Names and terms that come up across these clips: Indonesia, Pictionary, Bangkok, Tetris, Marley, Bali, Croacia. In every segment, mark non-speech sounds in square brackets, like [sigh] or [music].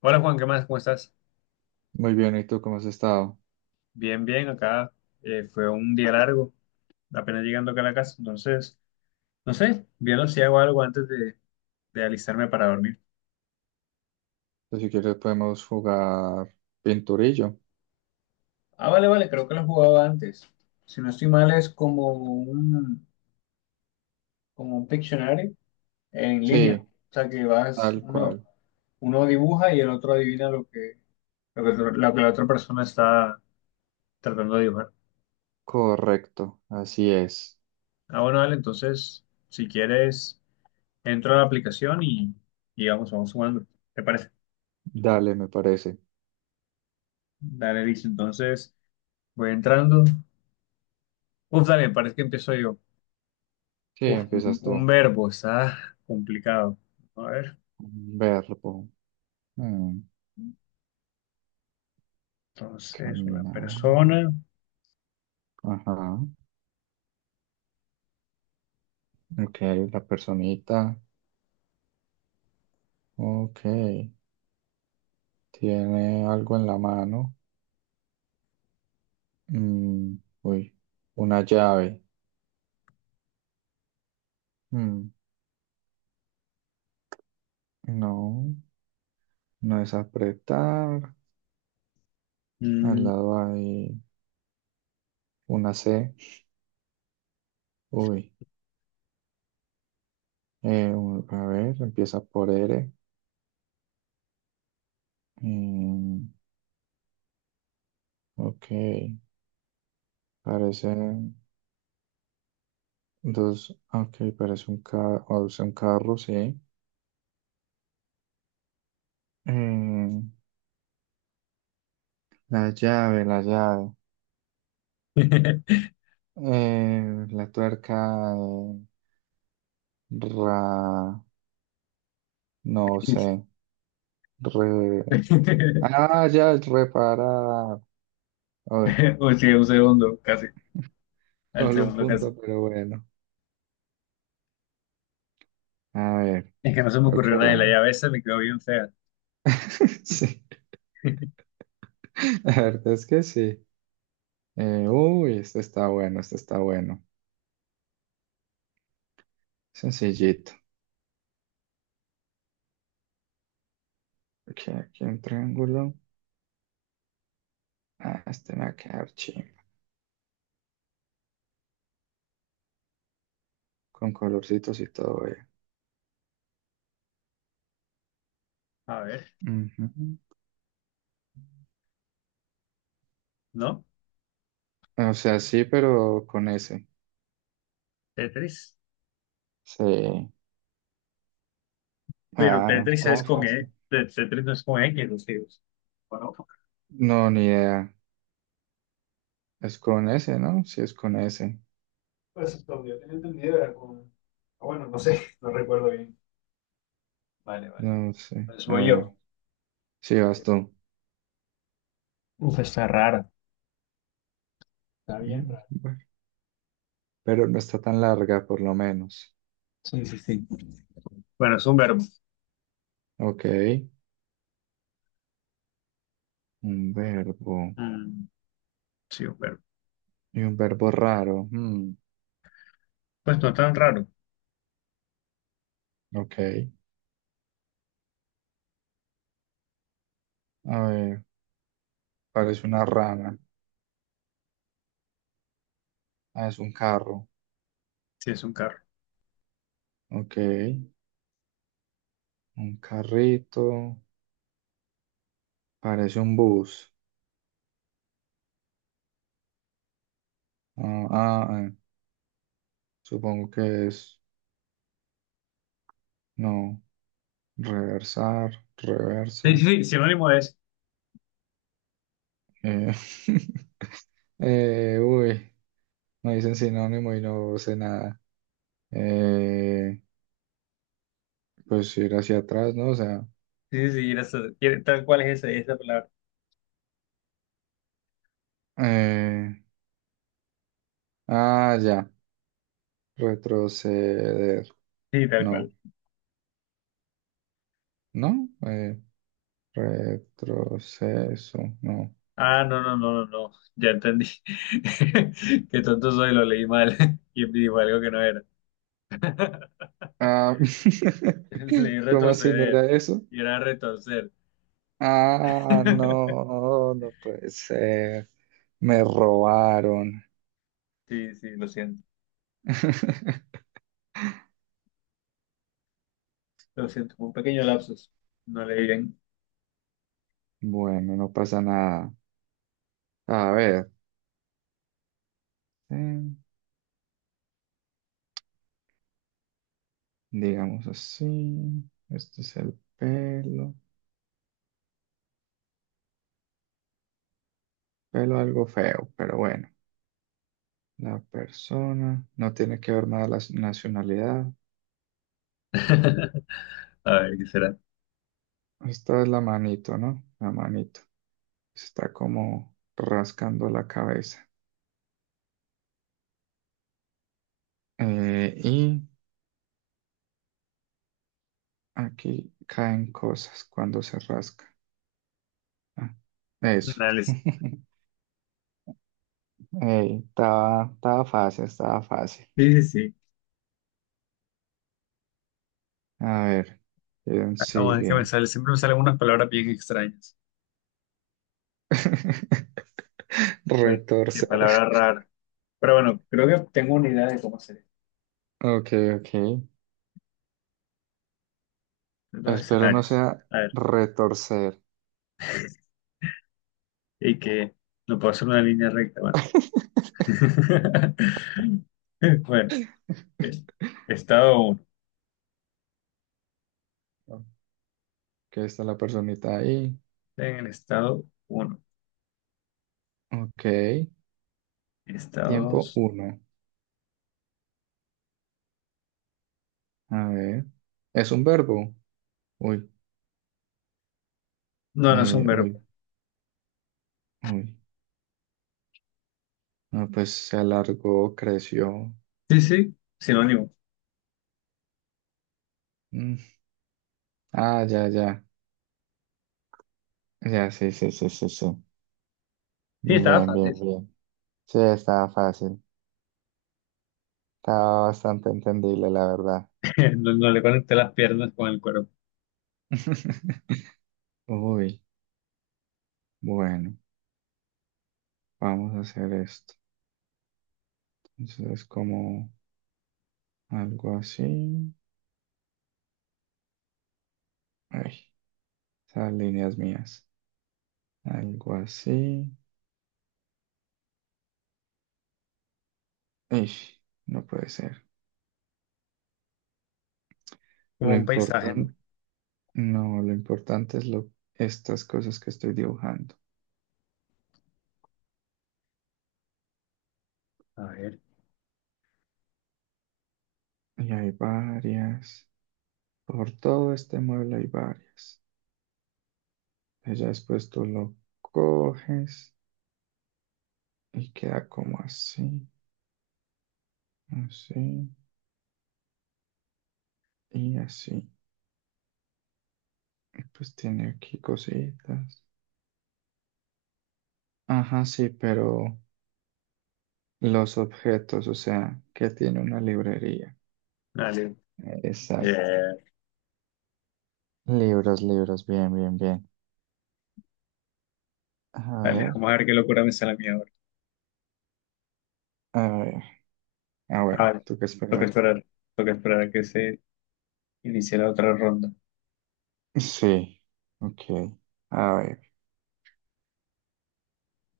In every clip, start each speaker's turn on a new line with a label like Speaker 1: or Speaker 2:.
Speaker 1: Hola Juan, ¿qué más? ¿Cómo estás?
Speaker 2: Muy bien, ¿y tú cómo has estado?
Speaker 1: Bien, bien, acá fue un día largo, apenas llegando acá a la casa, entonces, no sé, viendo si hago algo antes de alistarme para dormir.
Speaker 2: Pues, si quieres podemos jugar pinturillo.
Speaker 1: Ah, vale, vale, creo que lo jugaba antes. Si no estoy mal, es como como un Pictionary en línea. O
Speaker 2: Sí,
Speaker 1: sea, que vas,
Speaker 2: tal cual.
Speaker 1: uno dibuja y el otro adivina lo lo lo que la otra persona está tratando de dibujar.
Speaker 2: Correcto, así es.
Speaker 1: Ah, bueno, vale, entonces, si quieres. Entro a la aplicación y vamos jugando. ¿Te parece?
Speaker 2: Dale, me parece.
Speaker 1: Dale, dice. Entonces, voy entrando. Uf, dale, parece que empiezo yo.
Speaker 2: Sí,
Speaker 1: Uf,
Speaker 2: empiezas
Speaker 1: un
Speaker 2: tú.
Speaker 1: verbo, está complicado. A ver,
Speaker 2: Verbo. Mm,
Speaker 1: entonces, una
Speaker 2: caminar.
Speaker 1: persona.
Speaker 2: Ajá. Ok, la personita. Ok. Tiene algo en la mano. Mm, uy, una llave. Mm, no, no es apretar. Al
Speaker 1: Mm.
Speaker 2: lado hay una C. Uy. Un- a ver, empieza por R. Mm, ok, parece dos. Ok, parece un, ca- o sea, un carro, sí. Eh, la llave, la llave.
Speaker 1: [laughs]
Speaker 2: La tuerca. Ra, no sé. Re, ah, ya es reparar. Uy,
Speaker 1: Uy, sí, un segundo, casi. Al
Speaker 2: solo un
Speaker 1: segundo, casi.
Speaker 2: punto, pero bueno. A ver,
Speaker 1: Es que no se me
Speaker 2: creo que
Speaker 1: ocurrió nada y la
Speaker 2: ahora.
Speaker 1: llave esa me quedó bien fea.
Speaker 2: [laughs] Sí,
Speaker 1: [laughs]
Speaker 2: la verdad es que sí. Uy, este está bueno, este está bueno. Sencillito. Aquí, aquí un triángulo. Ah, este me va a quedar chimba. Con colorcitos y todo, eh.
Speaker 1: A ver,
Speaker 2: Ujú.
Speaker 1: ¿no?
Speaker 2: O sea, sí, pero con ese.
Speaker 1: Tetris.
Speaker 2: Sí.
Speaker 1: Pero
Speaker 2: Ah, no,
Speaker 1: Tetris es
Speaker 2: estaba
Speaker 1: con
Speaker 2: fácil.
Speaker 1: E. Tetris no es con X, los tíos. Bueno,
Speaker 2: No, ni idea. Es con ese, ¿no? Sí, es con ese.
Speaker 1: pues lo que yo tenía entendido era con... Ah, bueno, no sé, [laughs] no recuerdo bien. Vale, vale.
Speaker 2: No sé.
Speaker 1: Pues
Speaker 2: A
Speaker 1: voy
Speaker 2: ver.
Speaker 1: yo.
Speaker 2: Sí, vas tú.
Speaker 1: Uf, está raro. Está bien
Speaker 2: Mm,
Speaker 1: raro.
Speaker 2: bueno. Pero no está tan larga, por lo menos.
Speaker 1: Sí, sí, sí. Bueno, es un verbo.
Speaker 2: Ok. Un verbo.
Speaker 1: Mm, sí, un verbo.
Speaker 2: Y un verbo raro. Mm,
Speaker 1: Pues no tan raro.
Speaker 2: ok. A ver. Parece una rana. Ah, es un carro.
Speaker 1: Sí, es un carro.
Speaker 2: Ok. Un carrito. Parece un bus. Ah, ah, ah, supongo que es. No. Reversar.
Speaker 1: Sí,
Speaker 2: Reversa.
Speaker 1: sí, sí, sinónimo de eso.
Speaker 2: Eh, [laughs] uy. Me dicen sinónimo y no sé nada. Eh, pues ir hacia atrás, ¿no? O sea.
Speaker 1: Sí, sí, sí, era eso. Tal cual es esa palabra.
Speaker 2: eh, ah, ya. Retroceder.
Speaker 1: Sí, tal cual.
Speaker 2: No. ¿No? Retroceso. No.
Speaker 1: Ah, no, no, no, no, no. Ya entendí. [laughs] Qué tonto soy, lo leí mal. [laughs] Y digo algo que no era. [laughs]
Speaker 2: Ah, [laughs]
Speaker 1: Leí
Speaker 2: ¿cómo así no
Speaker 1: retroceder.
Speaker 2: era eso?
Speaker 1: Y era retorcer.
Speaker 2: Ah,
Speaker 1: [laughs]
Speaker 2: no, no puede ser. Me robaron.
Speaker 1: Sí, sí, lo siento.
Speaker 2: [laughs]
Speaker 1: Lo siento, un pequeño lapsus. No leí bien.
Speaker 2: Bueno, no pasa nada. A ver, eh, digamos así. Este es el pelo. Pelo algo feo, pero bueno. La persona. No tiene que ver nada la s- nacionalidad.
Speaker 1: [laughs] A ver, ¿qué será?
Speaker 2: Esta es la manito, ¿no? La manito. Está como rascando la cabeza. Eh, Aquí caen cosas cuando se rasca. Ah, eso.
Speaker 1: Análisis.
Speaker 2: [laughs] Ey, estaba, estaba fácil, estaba fácil.
Speaker 1: Sí, sí, sí.
Speaker 2: A ver, ¿quién
Speaker 1: Acabo de que me
Speaker 2: sigue?
Speaker 1: sale. Siempre me salen unas palabras bien extrañas.
Speaker 2: [laughs]
Speaker 1: Oye, qué
Speaker 2: Retorcer.
Speaker 1: palabra rara. Pero bueno, creo que tengo una idea de cómo hacer esto.
Speaker 2: Ok, ok.
Speaker 1: Dos
Speaker 2: Espero no
Speaker 1: escenarios.
Speaker 2: sea
Speaker 1: A ver,
Speaker 2: retorcer.
Speaker 1: y que no puedo hacer una línea recta. Bueno,
Speaker 2: [laughs]
Speaker 1: [laughs] bueno, eh, estado uno.
Speaker 2: Que está la personita ahí.
Speaker 1: En el estado uno.
Speaker 2: Ok.
Speaker 1: Estado
Speaker 2: Tiempo
Speaker 1: dos.
Speaker 2: uno. A ver. ¿Es un verbo? Uy,
Speaker 1: No, no es un verbo.
Speaker 2: uy, uy. No, pues se alargó, creció.
Speaker 1: Sí, sí, sinónimo.
Speaker 2: Mm. Ah, ya, ya. Ya, sí, sí, sí, sí, sí.
Speaker 1: Sí, estaba
Speaker 2: Bien, bien,
Speaker 1: fácil.
Speaker 2: bien. Sí, estaba fácil. Estaba bastante entendible, la verdad.
Speaker 1: [laughs] No, no le conecté las piernas con el cuerpo.
Speaker 2: [laughs] Uy, bueno, vamos a hacer esto. Entonces, como algo así. Ay, esas líneas mías. Algo así. Ish, no puede ser.
Speaker 1: Como
Speaker 2: Lo
Speaker 1: un paisaje, ¿no?
Speaker 2: importante, no, lo importante es lo, estas cosas que estoy dibujando.
Speaker 1: A ver.
Speaker 2: Y hay varias. Por todo este mueble hay varias. Ella después tú lo coges y queda como así, así y así. Y pues tiene aquí cositas. Ajá, sí, pero los objetos, o sea, que tiene una librería.
Speaker 1: Dale.
Speaker 2: Exacto.
Speaker 1: Eh,
Speaker 2: Libros, libros, bien, bien, bien. A
Speaker 1: dale,
Speaker 2: ver,
Speaker 1: vamos a ver qué locura me sale a mí ahora.
Speaker 2: a ver. Ah,
Speaker 1: Ah,
Speaker 2: bueno,
Speaker 1: vale.
Speaker 2: tú que
Speaker 1: Toca
Speaker 2: esperar.
Speaker 1: esperar. Toca esperar a que se inicie la otra ronda.
Speaker 2: Sí, ok. A ver,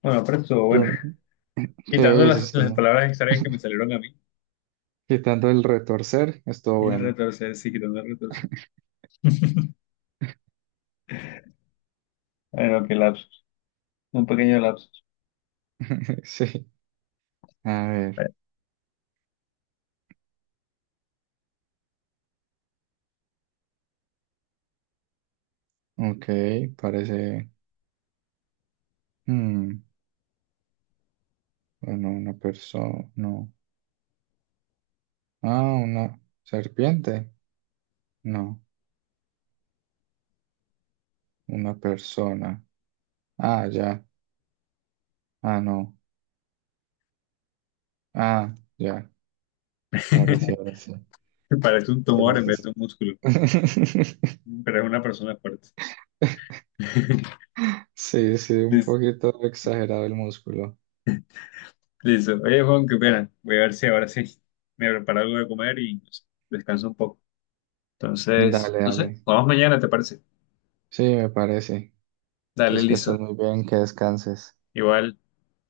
Speaker 1: Bueno, pero estuvo bueno.
Speaker 2: ¿quién?
Speaker 1: [laughs] Quitando
Speaker 2: Sí, sí,
Speaker 1: las
Speaker 2: sí.
Speaker 1: palabras extrañas que me
Speaker 2: [laughs]
Speaker 1: salieron a mí.
Speaker 2: Quitando el retorcer, estuvo
Speaker 1: Y el
Speaker 2: bueno.
Speaker 1: retorcer, sí, quitando el retorcer. Bueno, qué lapsus. Un pequeño lapsus.
Speaker 2: [laughs] Sí. A ver, ok, parece. Mm, bueno, una persona. No. Ah, una serpiente. No, una persona. Ah, ya. Ah, no. Ah, ya. Ahora sí,
Speaker 1: [laughs]
Speaker 2: ahora sí.
Speaker 1: Parece un
Speaker 2: Sí,
Speaker 1: tumor en
Speaker 2: sí,
Speaker 1: vez de un músculo.
Speaker 2: sí. [laughs]
Speaker 1: Pero es una persona fuerte. [laughs]
Speaker 2: Sí, sí, un
Speaker 1: Listo.
Speaker 2: poquito exagerado el músculo.
Speaker 1: Listo. Oye, Juan, qué pena. Voy a ver si ahora sí me preparo algo de comer y no sé, descanso un poco. Entonces,
Speaker 2: Dale,
Speaker 1: no
Speaker 2: dale.
Speaker 1: sé, vamos mañana, ¿te parece?
Speaker 2: Sí, me parece.
Speaker 1: Dale,
Speaker 2: Entonces que
Speaker 1: listo.
Speaker 2: estés muy bien, que descanses.
Speaker 1: Igual.